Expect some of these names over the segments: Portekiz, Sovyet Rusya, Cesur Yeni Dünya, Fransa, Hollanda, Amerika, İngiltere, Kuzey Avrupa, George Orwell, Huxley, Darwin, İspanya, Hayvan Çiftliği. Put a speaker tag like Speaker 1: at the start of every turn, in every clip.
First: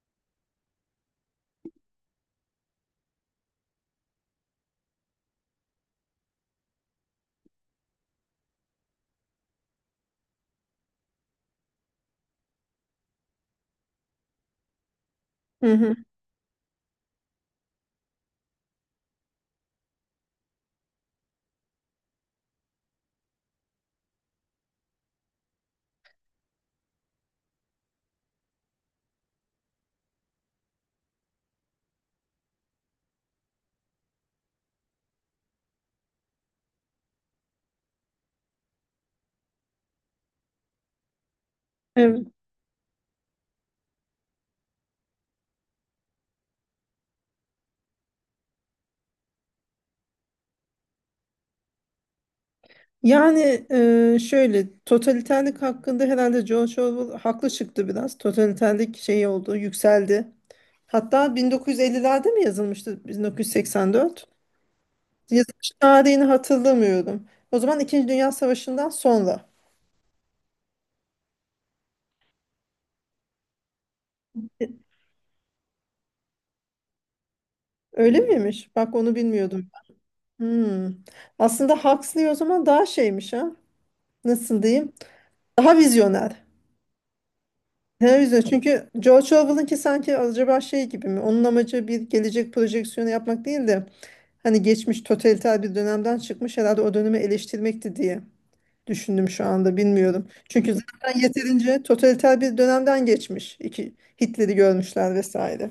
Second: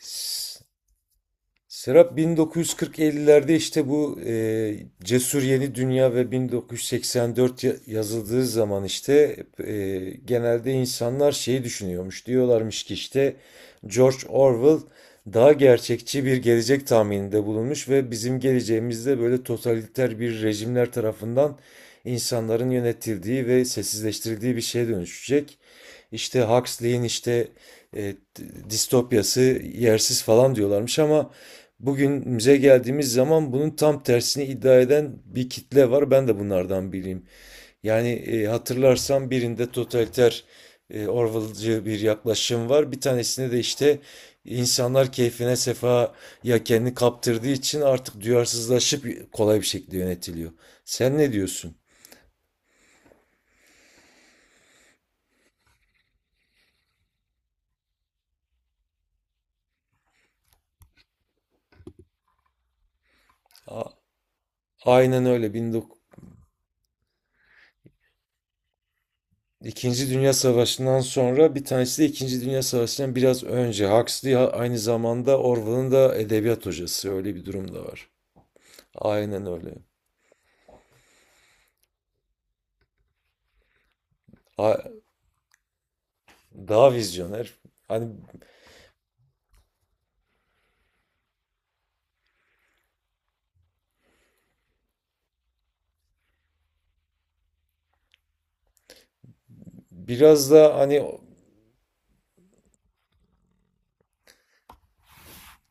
Speaker 1: S- Serap, 1940-50'lerde işte bu Cesur Yeni Dünya ve 1984 yazıldığı zaman işte e, genelde insanlar şeyi düşünüyormuş. Diyorlarmış ki işte George Orwell daha
Speaker 2: Hı hı.
Speaker 1: gerçekçi bir gelecek tahmininde bulunmuş ve bizim geleceğimizde böyle totaliter bir rejimler tarafından insanların yönetildiği ve sessizleştirildiği bir şeye dönüşecek. İşte Huxley'in işte e, distopyası yersiz falan diyorlarmış ama bugünümüze geldiğimiz zaman bunun tam tersini iddia eden bir kitle var. Ben de bunlardan biriyim. Yani hatırlarsan birinde totaliter, Orwell'cı bir
Speaker 2: Evet.
Speaker 1: yaklaşım var. Bir tanesinde de işte insanlar keyfine sefaya kendini kaptırdığı için artık duyarsızlaşıp kolay bir şekilde yönetiliyor. Sen ne diyorsun?
Speaker 2: Yani Şöyle totaliterlik hakkında herhalde George Orwell haklı çıktı biraz. Totaliterlik şey oldu, yükseldi. Hatta 1950'lerde mi yazılmıştı?
Speaker 1: A-
Speaker 2: 1984.
Speaker 1: Aynen öyle.
Speaker 2: Yazılış
Speaker 1: 19
Speaker 2: tarihini hatırlamıyorum. O zaman İkinci Dünya Savaşı'ndan sonra.
Speaker 1: İkinci Dünya Savaşı'ndan sonra bir tanesi de İkinci Dünya Savaşı'ndan biraz önce. Huxley aynı
Speaker 2: E,
Speaker 1: zamanda Orwell'ın da edebiyat hocası. Öyle bir durum da var.
Speaker 2: Öyle miymiş? Bak onu
Speaker 1: Aynen
Speaker 2: bilmiyordum.
Speaker 1: öyle.
Speaker 2: Hmm. Aslında Huxley o zaman daha şeymiş ha. Nasıl
Speaker 1: A-
Speaker 2: diyeyim? Daha vizyoner.
Speaker 1: Daha vizyoner. Hani
Speaker 2: Daha vizyoner. Çünkü George Orwell'ınki sanki acaba şey gibi mi? Onun amacı bir gelecek projeksiyonu yapmak değil de hani geçmiş totaliter bir dönemden çıkmış herhalde o dönemi eleştirmekti diye düşündüm şu anda bilmiyorum.
Speaker 1: biraz
Speaker 2: Çünkü
Speaker 1: da hani,
Speaker 2: zaten yeterince totaliter bir dönemden geçmiş. İki, Hitler'i görmüşler vesaire.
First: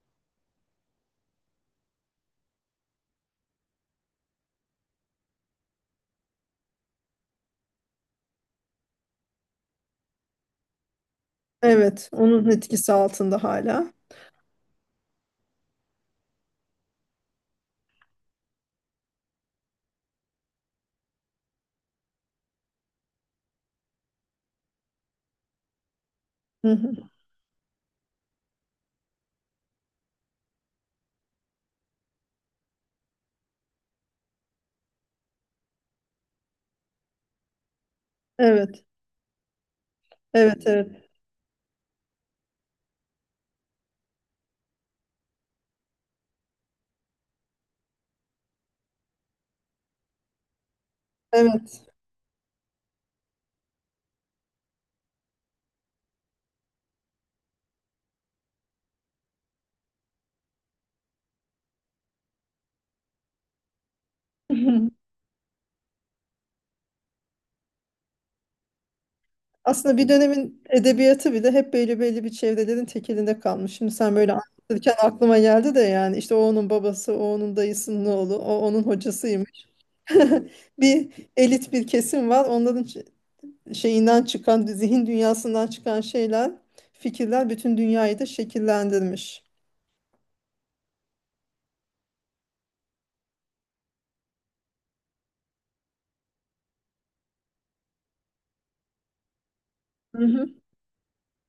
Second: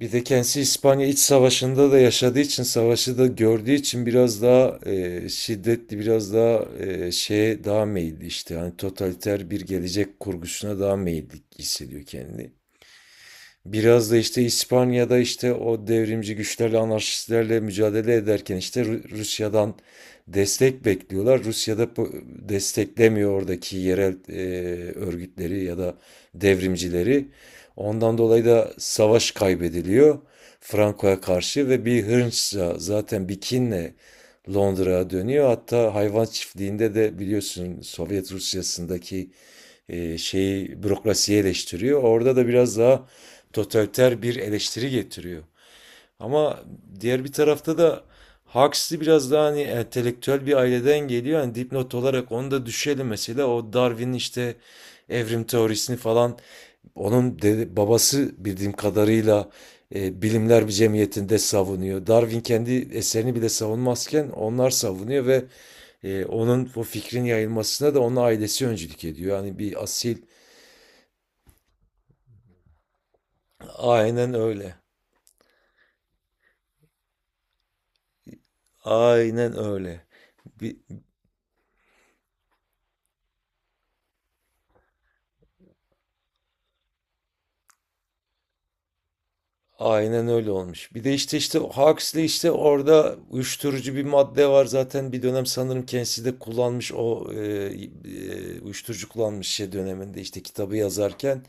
Speaker 1: bir de kendisi İspanya İç Savaşı'nda da yaşadığı için, savaşı da gördüğü için biraz daha şiddetli, biraz daha şeye daha meyilli işte. Hani totaliter bir gelecek kurgusuna daha meyilli hissediyor
Speaker 2: Evet, onun
Speaker 1: kendini.
Speaker 2: etkisi altında hala.
Speaker 1: Biraz da işte İspanya'da işte o devrimci güçlerle, anarşistlerle mücadele ederken işte Rusya'dan destek bekliyorlar. Rusya'da desteklemiyor oradaki yerel örgütleri ya da
Speaker 2: Hı hı.
Speaker 1: devrimcileri. Ondan dolayı da savaş kaybediliyor Franco'ya karşı ve bir hınçla zaten bir kinle Londra'ya dönüyor. Hatta hayvan çiftliğinde de biliyorsun Sovyet
Speaker 2: Evet,
Speaker 1: Rusya'sındaki
Speaker 2: evet,
Speaker 1: şeyi,
Speaker 2: evet,
Speaker 1: bürokrasiyi eleştiriyor. Orada da biraz daha totaliter bir eleştiri getiriyor. Ama diğer bir tarafta da Huxley biraz daha hani entelektüel bir aileden geliyor. Hani
Speaker 2: evet.
Speaker 1: dipnot olarak onu da düşelim mesela. O Darwin'in işte evrim teorisini falan, onun babası bildiğim kadarıyla Bilimler bir Cemiyeti'nde savunuyor. Darwin kendi eserini bile savunmazken onlar savunuyor ve onun o fikrin yayılmasına da onun ailesi öncülük ediyor. Yani bir
Speaker 2: Aslında bir
Speaker 1: asil
Speaker 2: dönemin edebiyatı bile hep belli bir çevrelerin tekelinde kalmış. Şimdi sen böyle
Speaker 1: aynen öyle.
Speaker 2: anlatırken aklıma geldi de yani işte o onun babası, o onun dayısının oğlu, o onun
Speaker 1: Aynen
Speaker 2: hocasıymış.
Speaker 1: öyle. Bir,
Speaker 2: Bir elit bir kesim var. Şeyinden çıkan, zihin dünyasından çıkan şeyler, fikirler bütün dünyayı da şekillendirmiş.
Speaker 1: Aynen öyle olmuş. Bir de işte Huxley işte orada uyuşturucu bir madde var, zaten bir dönem sanırım kendisi de kullanmış o uyuşturucu kullanmış şey döneminde
Speaker 2: Hı
Speaker 1: işte
Speaker 2: hı.
Speaker 1: kitabı yazarken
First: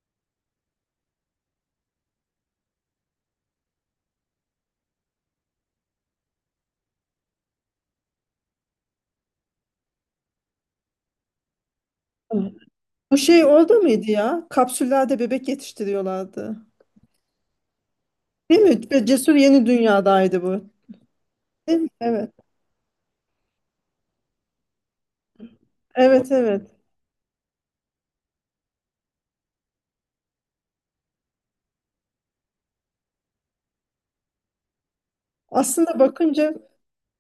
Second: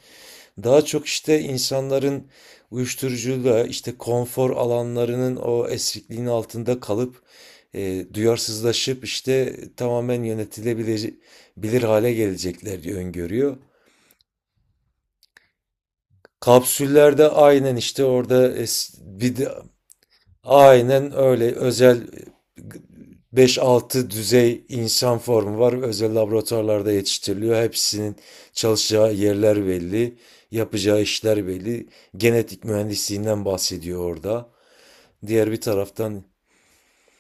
Speaker 1: daha çok işte insanların uyuşturucuyla işte konfor alanlarının o esrikliğin altında kalıp duyarsızlaşıp işte tamamen yönetilebilir bilir hale gelecekler diye
Speaker 2: Bu şey
Speaker 1: öngörüyor.
Speaker 2: oldu muydu ya? Kapsüllerde bebek yetiştiriyorlardı.
Speaker 1: Kapsüllerde aynen işte orada
Speaker 2: Evet ve
Speaker 1: bir
Speaker 2: Cesur
Speaker 1: de
Speaker 2: Yeni Dünya'daydı bu.
Speaker 1: aynen öyle.
Speaker 2: Değil mi?
Speaker 1: Özel
Speaker 2: Evet.
Speaker 1: beş altı düzey insan formu var. Özel
Speaker 2: Evet evet.
Speaker 1: laboratuvarlarda yetiştiriliyor. Hepsinin çalışacağı yerler belli. Yapacağı işler belli. Genetik mühendisliğinden bahsediyor orada. Diğer bir
Speaker 2: Aslında
Speaker 1: taraftan,
Speaker 2: bakınca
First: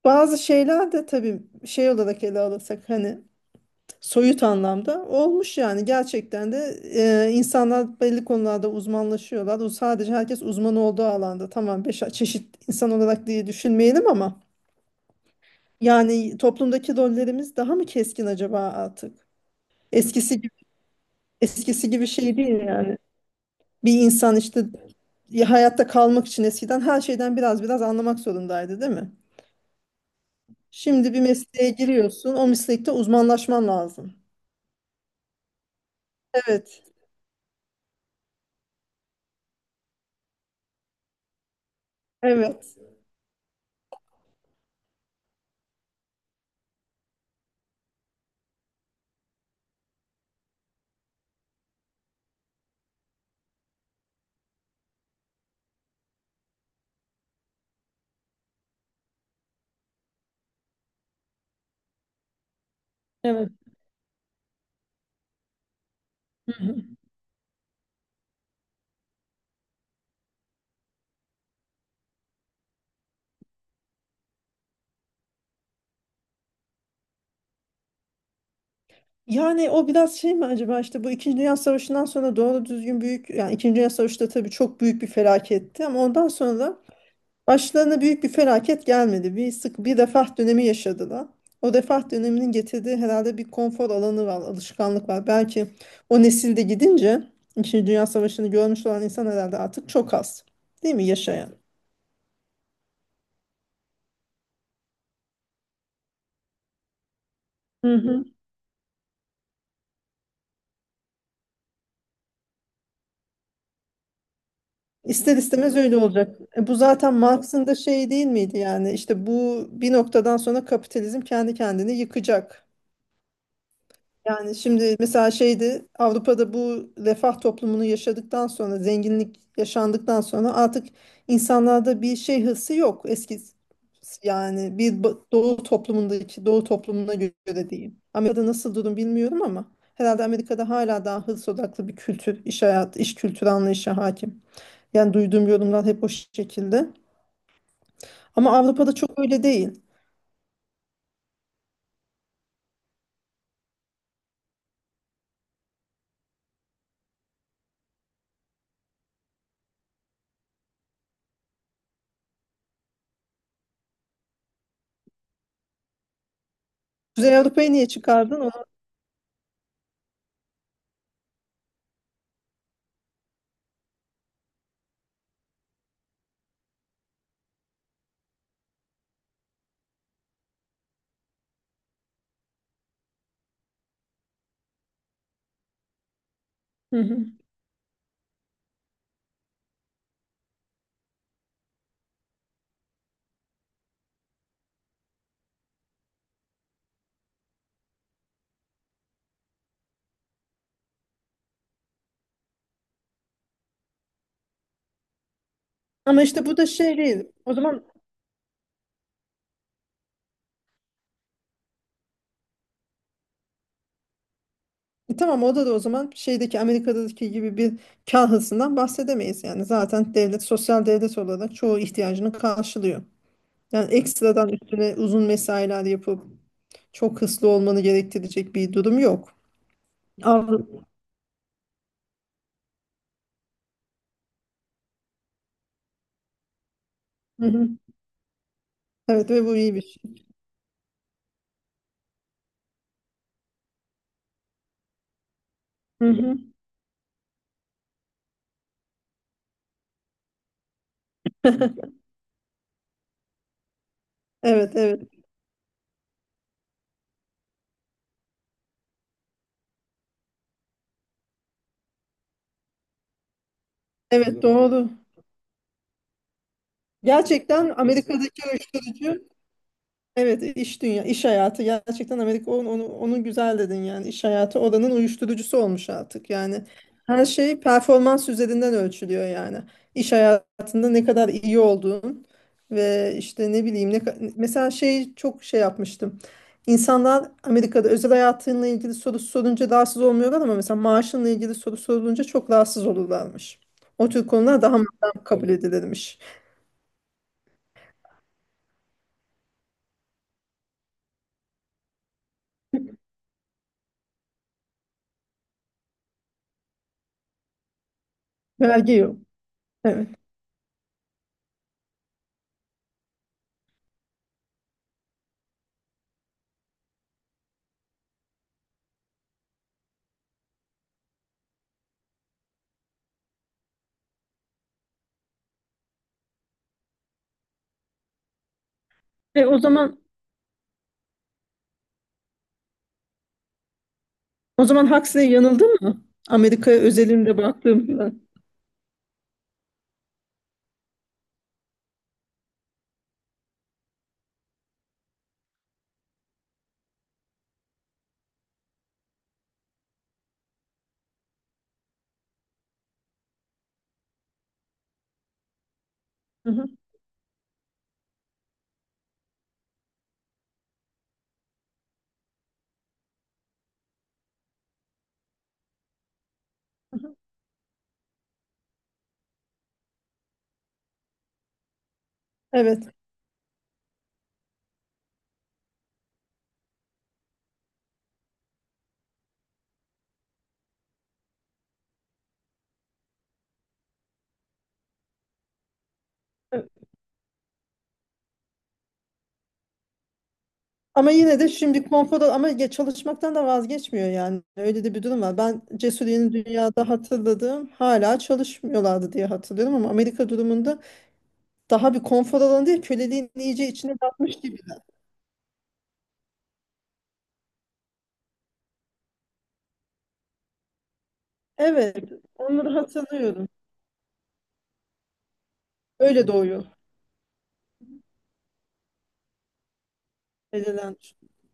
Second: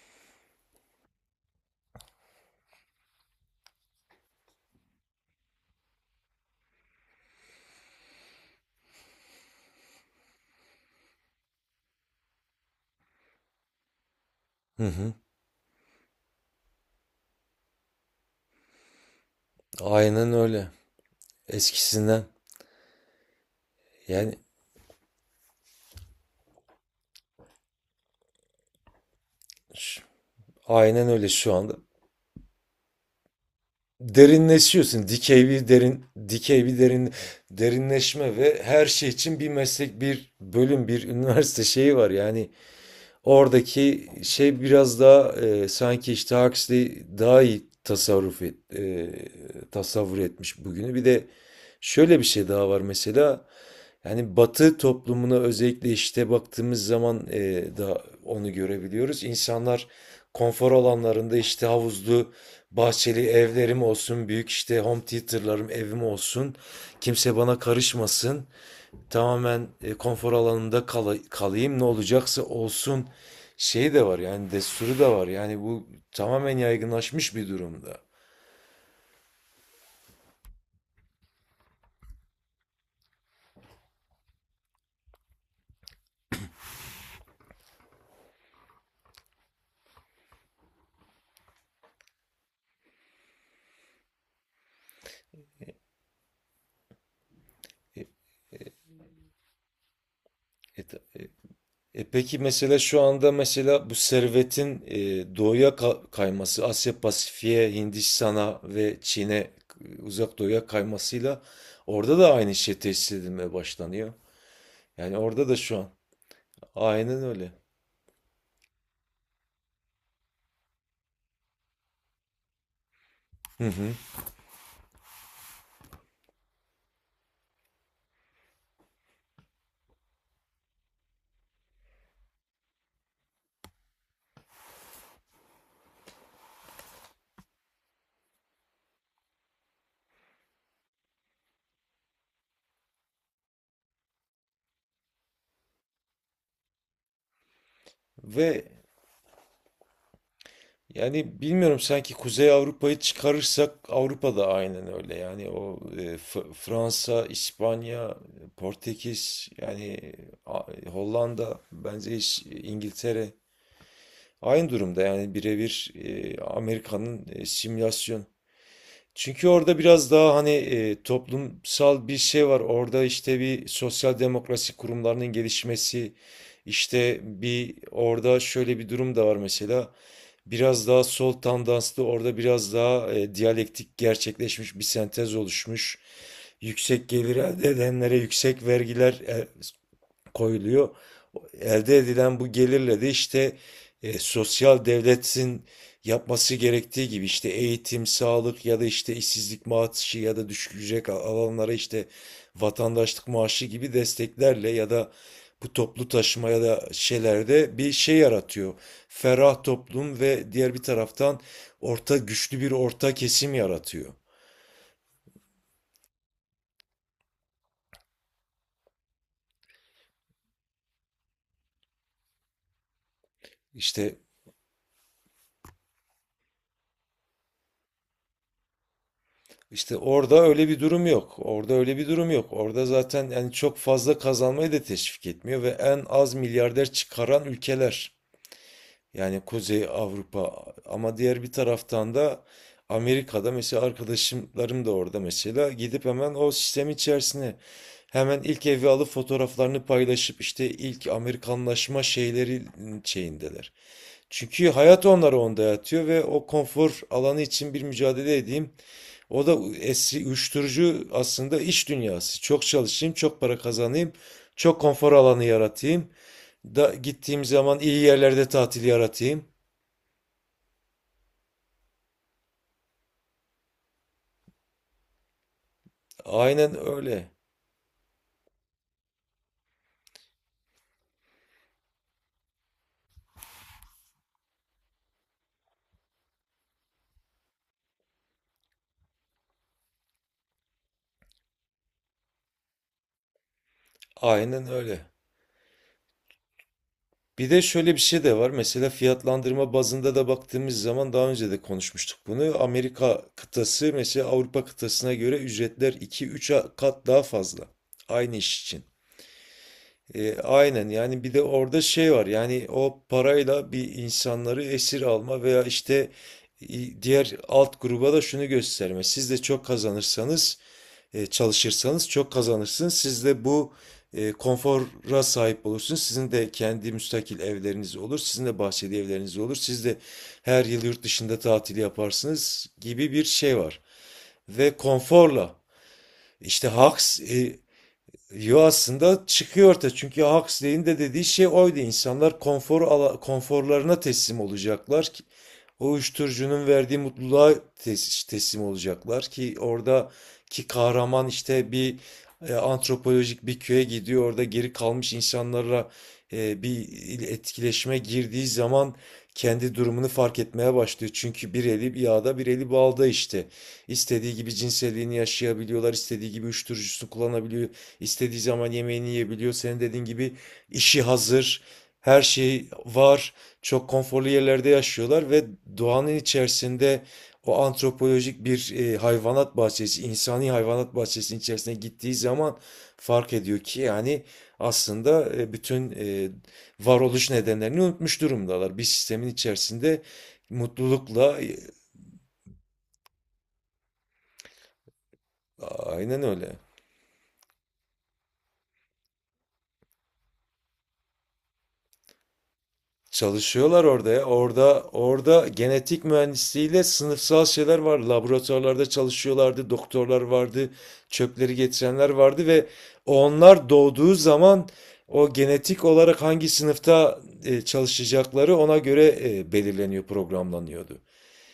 Speaker 2: bazı şeyler de tabii şey olarak ele alırsak hani soyut anlamda olmuş yani gerçekten de insanlar belli konularda uzmanlaşıyorlar. O sadece herkes uzman olduğu alanda tamam beş çeşit insan olarak diye düşünmeyelim ama
Speaker 1: hı hı,
Speaker 2: yani toplumdaki rollerimiz daha mı keskin acaba artık?
Speaker 1: aynen
Speaker 2: Eskisi gibi
Speaker 1: öyle.
Speaker 2: eskisi gibi
Speaker 1: Eskisinden
Speaker 2: şey değil yani. Bir
Speaker 1: yani,
Speaker 2: insan işte ya hayatta kalmak için eskiden her şeyden biraz anlamak zorundaydı, değil mi?
Speaker 1: ş- aynen
Speaker 2: Şimdi bir
Speaker 1: öyle şu
Speaker 2: mesleğe
Speaker 1: anda.
Speaker 2: giriyorsun, o meslekte uzmanlaşman lazım.
Speaker 1: Derinleşiyorsun. Dikey bir derin, dikey bir
Speaker 2: Evet,
Speaker 1: derin, derinleşme ve her şey için bir meslek, bir bölüm, bir üniversite şeyi var. Yani
Speaker 2: evet,
Speaker 1: oradaki şey biraz daha sanki işte Huxley daha iyi tasavvur etmiş bugünü. Bir de şöyle bir şey daha var mesela. Yani Batı toplumuna özellikle işte baktığımız zaman da onu görebiliyoruz. İnsanlar konfor alanlarında işte havuzlu, bahçeli
Speaker 2: evet.
Speaker 1: evlerim olsun, büyük işte home theater'larım, evim olsun.
Speaker 2: Hı hı.
Speaker 1: Kimse bana karışmasın, tamamen konfor alanında kalayım, ne olacaksa olsun şey de var yani, desturu da var yani, bu tamamen yaygınlaşmış bir durumda.
Speaker 2: Yani o biraz şey mi acaba işte bu İkinci Dünya Savaşı'ndan sonra doğru düzgün büyük yani İkinci Dünya Savaşı da tabii çok büyük bir felaketti ama ondan sonra başlarına büyük bir felaket gelmedi. Bir sık bir refah dönemi yaşadılar. O refah döneminin getirdiği herhalde bir konfor alanı var, alışkanlık var. Belki o nesilde gidince İkinci Dünya
Speaker 1: E,
Speaker 2: Savaşı'nı görmüş olan insan herhalde artık çok az.
Speaker 1: e,
Speaker 2: Değil
Speaker 1: ta-
Speaker 2: mi
Speaker 1: e,
Speaker 2: yaşayan?
Speaker 1: peki mesela şu anda mesela bu servetin doğuya kayması Asya Pasifik'e,
Speaker 2: Hı hı.
Speaker 1: Hindistan'a ve Çin'e, uzak doğuya kaymasıyla orada da aynı şey tesis edilmeye başlanıyor. Yani
Speaker 2: İster
Speaker 1: orada da
Speaker 2: istemez
Speaker 1: şu an
Speaker 2: öyle olacak. E, bu zaten
Speaker 1: aynen öyle.
Speaker 2: Marx'ın da şey değil miydi yani işte bu bir noktadan sonra kapitalizm kendi kendini yıkacak.
Speaker 1: Hı hı.
Speaker 2: Yani şimdi mesela şeydi Avrupa'da bu refah toplumunu yaşadıktan sonra zenginlik yaşandıktan sonra artık insanlarda bir şey hırsı yok eski yani doğu toplumundaki doğu toplumuna göre diyeyim. Amerika'da nasıl durum bilmiyorum ama herhalde Amerika'da hala daha hırs odaklı bir kültür, iş hayatı, iş kültürü anlayışı hakim. Yani duyduğum yorumlar hep o şekilde.
Speaker 1: Ve
Speaker 2: Ama Avrupa'da çok öyle değil.
Speaker 1: Yani bilmiyorum, sanki Kuzey Avrupa'yı çıkarırsak Avrupa da aynen öyle. Yani o, Fransa, İspanya, Portekiz, yani Hollanda, bence hiç İngiltere aynı durumda. Yani birebir Amerika'nın
Speaker 2: Kuzey Avrupa'yı niye
Speaker 1: simülasyon.
Speaker 2: çıkardın? Onu...
Speaker 1: Çünkü orada biraz daha hani toplumsal bir şey var. Orada işte bir sosyal demokrasi kurumlarının gelişmesi, işte bir orada şöyle bir durum da var mesela. Biraz daha sol tandanslı, orada biraz daha diyalektik gerçekleşmiş bir sentez oluşmuş.
Speaker 2: Hı
Speaker 1: Yüksek
Speaker 2: hı.
Speaker 1: gelir elde edenlere yüksek vergiler, koyuluyor. Elde edilen bu gelirle de işte sosyal devletin yapması gerektiği gibi işte eğitim, sağlık ya da işte işsizlik maaşı ya da düşük ücret alanlara işte vatandaşlık maaşı gibi desteklerle ya da bu toplu
Speaker 2: Ama işte
Speaker 1: taşıma
Speaker 2: bu
Speaker 1: ya
Speaker 2: da
Speaker 1: da
Speaker 2: şey değil.
Speaker 1: şeylerde bir şey yaratıyor. Ferah toplum ve diğer bir taraftan orta güçlü bir orta kesim yaratıyor.
Speaker 2: Tamam o da o zaman şeydeki Amerika'daki gibi bir kar hırsından bahsedemeyiz. Yani zaten devlet sosyal devlet olarak çoğu ihtiyacını karşılıyor. Yani
Speaker 1: İşte
Speaker 2: ekstradan üstüne uzun mesailer yapıp çok hırslı olmanı gerektirecek bir durum yok.
Speaker 1: İşte orada öyle bir
Speaker 2: Avru-
Speaker 1: durum yok. Orada öyle bir durum yok. Orada zaten yani çok fazla kazanmayı da teşvik etmiyor ve en az milyarder çıkaran
Speaker 2: Hı hı.
Speaker 1: ülkeler.
Speaker 2: Evet
Speaker 1: Yani
Speaker 2: ve bu iyi bir
Speaker 1: Kuzey
Speaker 2: şey.
Speaker 1: Avrupa. Ama diğer bir taraftan da Amerika'da mesela arkadaşlarım da orada mesela gidip
Speaker 2: Hı
Speaker 1: hemen
Speaker 2: hı.
Speaker 1: o sistem içerisine hemen ilk evi alıp fotoğraflarını paylaşıp işte ilk Amerikanlaşma şeyleri şeyindeler. Çünkü
Speaker 2: Evet evet.
Speaker 1: hayat onları onda yatıyor ve o konfor alanı için bir mücadele edeyim. O da eski uyuşturucu aslında iş dünyası. Çok çalışayım, çok para kazanayım,
Speaker 2: Evet
Speaker 1: çok
Speaker 2: doğru.
Speaker 1: konfor alanı yaratayım. Da gittiğim
Speaker 2: Gerçekten
Speaker 1: zaman iyi yerlerde
Speaker 2: Amerika'daki
Speaker 1: tatil
Speaker 2: uyuşturucu
Speaker 1: yaratayım.
Speaker 2: evet iş hayatı gerçekten Amerika onu güzel dedin yani iş hayatı oranın uyuşturucusu olmuş artık yani
Speaker 1: Aynen
Speaker 2: her
Speaker 1: öyle.
Speaker 2: şey performans üzerinden ölçülüyor yani iş hayatında ne kadar iyi olduğun ve işte ne bileyim mesela şey çok şey yapmıştım. İnsanlar Amerika'da özel hayatınla ilgili soru sorunca rahatsız olmuyorlar ama mesela maaşınla ilgili soru sorulunca çok rahatsız olurlarmış, o tür konular
Speaker 1: Aynen
Speaker 2: daha
Speaker 1: öyle.
Speaker 2: maddem kabul edilirmiş.
Speaker 1: Bir de şöyle bir şey de var. Mesela fiyatlandırma bazında da baktığımız zaman daha önce de konuşmuştuk bunu. Amerika kıtası mesela Avrupa kıtasına göre ücretler iki üç kat daha fazla. Aynı iş için.
Speaker 2: Vergi yok, evet.
Speaker 1: Aynen yani, bir de orada şey var yani, o parayla bir insanları esir alma veya işte diğer alt gruba da şunu gösterme. Siz de çok kazanırsanız, çalışırsanız çok kazanırsınız. Siz de bu konfora sahip olursunuz. Sizin de kendi müstakil evleriniz olur. Sizin de bahçeli evleriniz
Speaker 2: E,
Speaker 1: olur.
Speaker 2: o
Speaker 1: Siz
Speaker 2: zaman
Speaker 1: de her yıl yurt dışında tatil yaparsınız gibi bir şey var.
Speaker 2: O
Speaker 1: Ve
Speaker 2: zaman Huxley
Speaker 1: konforla
Speaker 2: yanıldı mı?
Speaker 1: işte
Speaker 2: Amerika özelinde baktığımda.
Speaker 1: yo, aslında çıkıyor ortaya çünkü Huxley'in de dediği şey oydu. İnsanlar konforlarına teslim olacaklar, o uyuşturucunun verdiği mutluluğa teslim olacaklar ki oradaki kahraman işte bir antropolojik bir köye gidiyor, orada geri kalmış insanlarla
Speaker 2: Hı hı,
Speaker 1: bir etkileşime girdiği zaman kendi durumunu fark etmeye başlıyor. Çünkü bir eli yağda bir eli balda işte. İstediği gibi cinselliğini yaşayabiliyorlar, istediği gibi
Speaker 2: hı
Speaker 1: uyuşturucusunu
Speaker 2: hı.
Speaker 1: kullanabiliyor, istediği zaman yemeğini yiyebiliyor. Senin dediğin gibi işi hazır, her şey
Speaker 2: Evet.
Speaker 1: var. Çok konforlu yerlerde yaşıyorlar ve doğanın içerisinde o antropolojik bir hayvanat bahçesi, insani hayvanat bahçesinin içerisine gittiği zaman fark ediyor ki yani aslında bütün
Speaker 2: Evet.
Speaker 1: varoluş nedenlerini unutmuş durumdalar. Bir sistemin içerisinde
Speaker 2: Ama yine
Speaker 1: mutlulukla,
Speaker 2: de şimdi konfoda ama ya çalışmaktan da vazgeçmiyor yani. Öyle de bir durum var. Ben Cesur
Speaker 1: aynen öyle.
Speaker 2: Dünya'da hatırladığım hala çalışmıyorlardı diye hatırlıyorum ama Amerika durumunda daha bir konfor alanı değil köleliğin iyice
Speaker 1: Çalışıyorlar
Speaker 2: içine
Speaker 1: orada ya.
Speaker 2: batmış gibi.
Speaker 1: Orada genetik mühendisliğiyle sınıfsal şeyler var. Laboratuvarlarda çalışıyorlardı, doktorlar vardı, çöpleri getirenler
Speaker 2: Evet.
Speaker 1: vardı ve
Speaker 2: Onları hatırlıyorum.
Speaker 1: onlar doğduğu zaman o genetik olarak
Speaker 2: Öyle
Speaker 1: hangi
Speaker 2: doğuyor.
Speaker 1: sınıfta çalışacakları ona göre belirleniyor,
Speaker 2: Edilen.
Speaker 1: programlanıyordu.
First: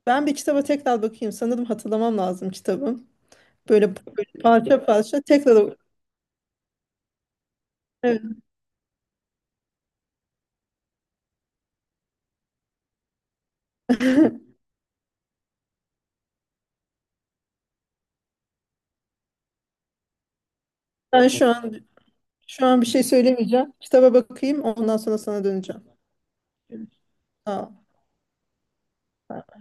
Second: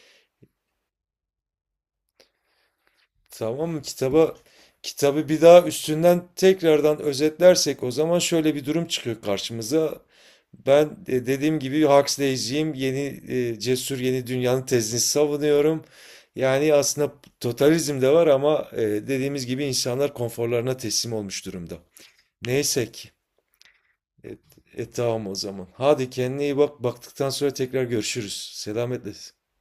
Speaker 2: Ben bir kitaba tekrar bakayım. Sanırım hatırlamam lazım kitabı.
Speaker 1: Tamam mı?
Speaker 2: Böyle, böyle parça parça
Speaker 1: Kitabı bir daha
Speaker 2: tekrar
Speaker 1: üstünden tekrardan özetlersek o zaman
Speaker 2: evet.
Speaker 1: şöyle bir durum çıkıyor karşımıza. Ben dediğim gibi Huxley'ciyim. Cesur Yeni Dünyanın tezini savunuyorum. Yani aslında totalizm de var ama dediğimiz gibi insanlar konforlarına teslim
Speaker 2: Ben
Speaker 1: olmuş durumda.
Speaker 2: şu an bir
Speaker 1: Neyse
Speaker 2: şey
Speaker 1: ki.
Speaker 2: söylemeyeceğim. Kitaba
Speaker 1: E,
Speaker 2: bakayım, ondan sonra
Speaker 1: tamam o
Speaker 2: sana
Speaker 1: zaman.
Speaker 2: döneceğim.
Speaker 1: Hadi kendine iyi bak. Baktıktan sonra
Speaker 2: Sağ
Speaker 1: tekrar görüşürüz. Selametle.
Speaker 2: ol.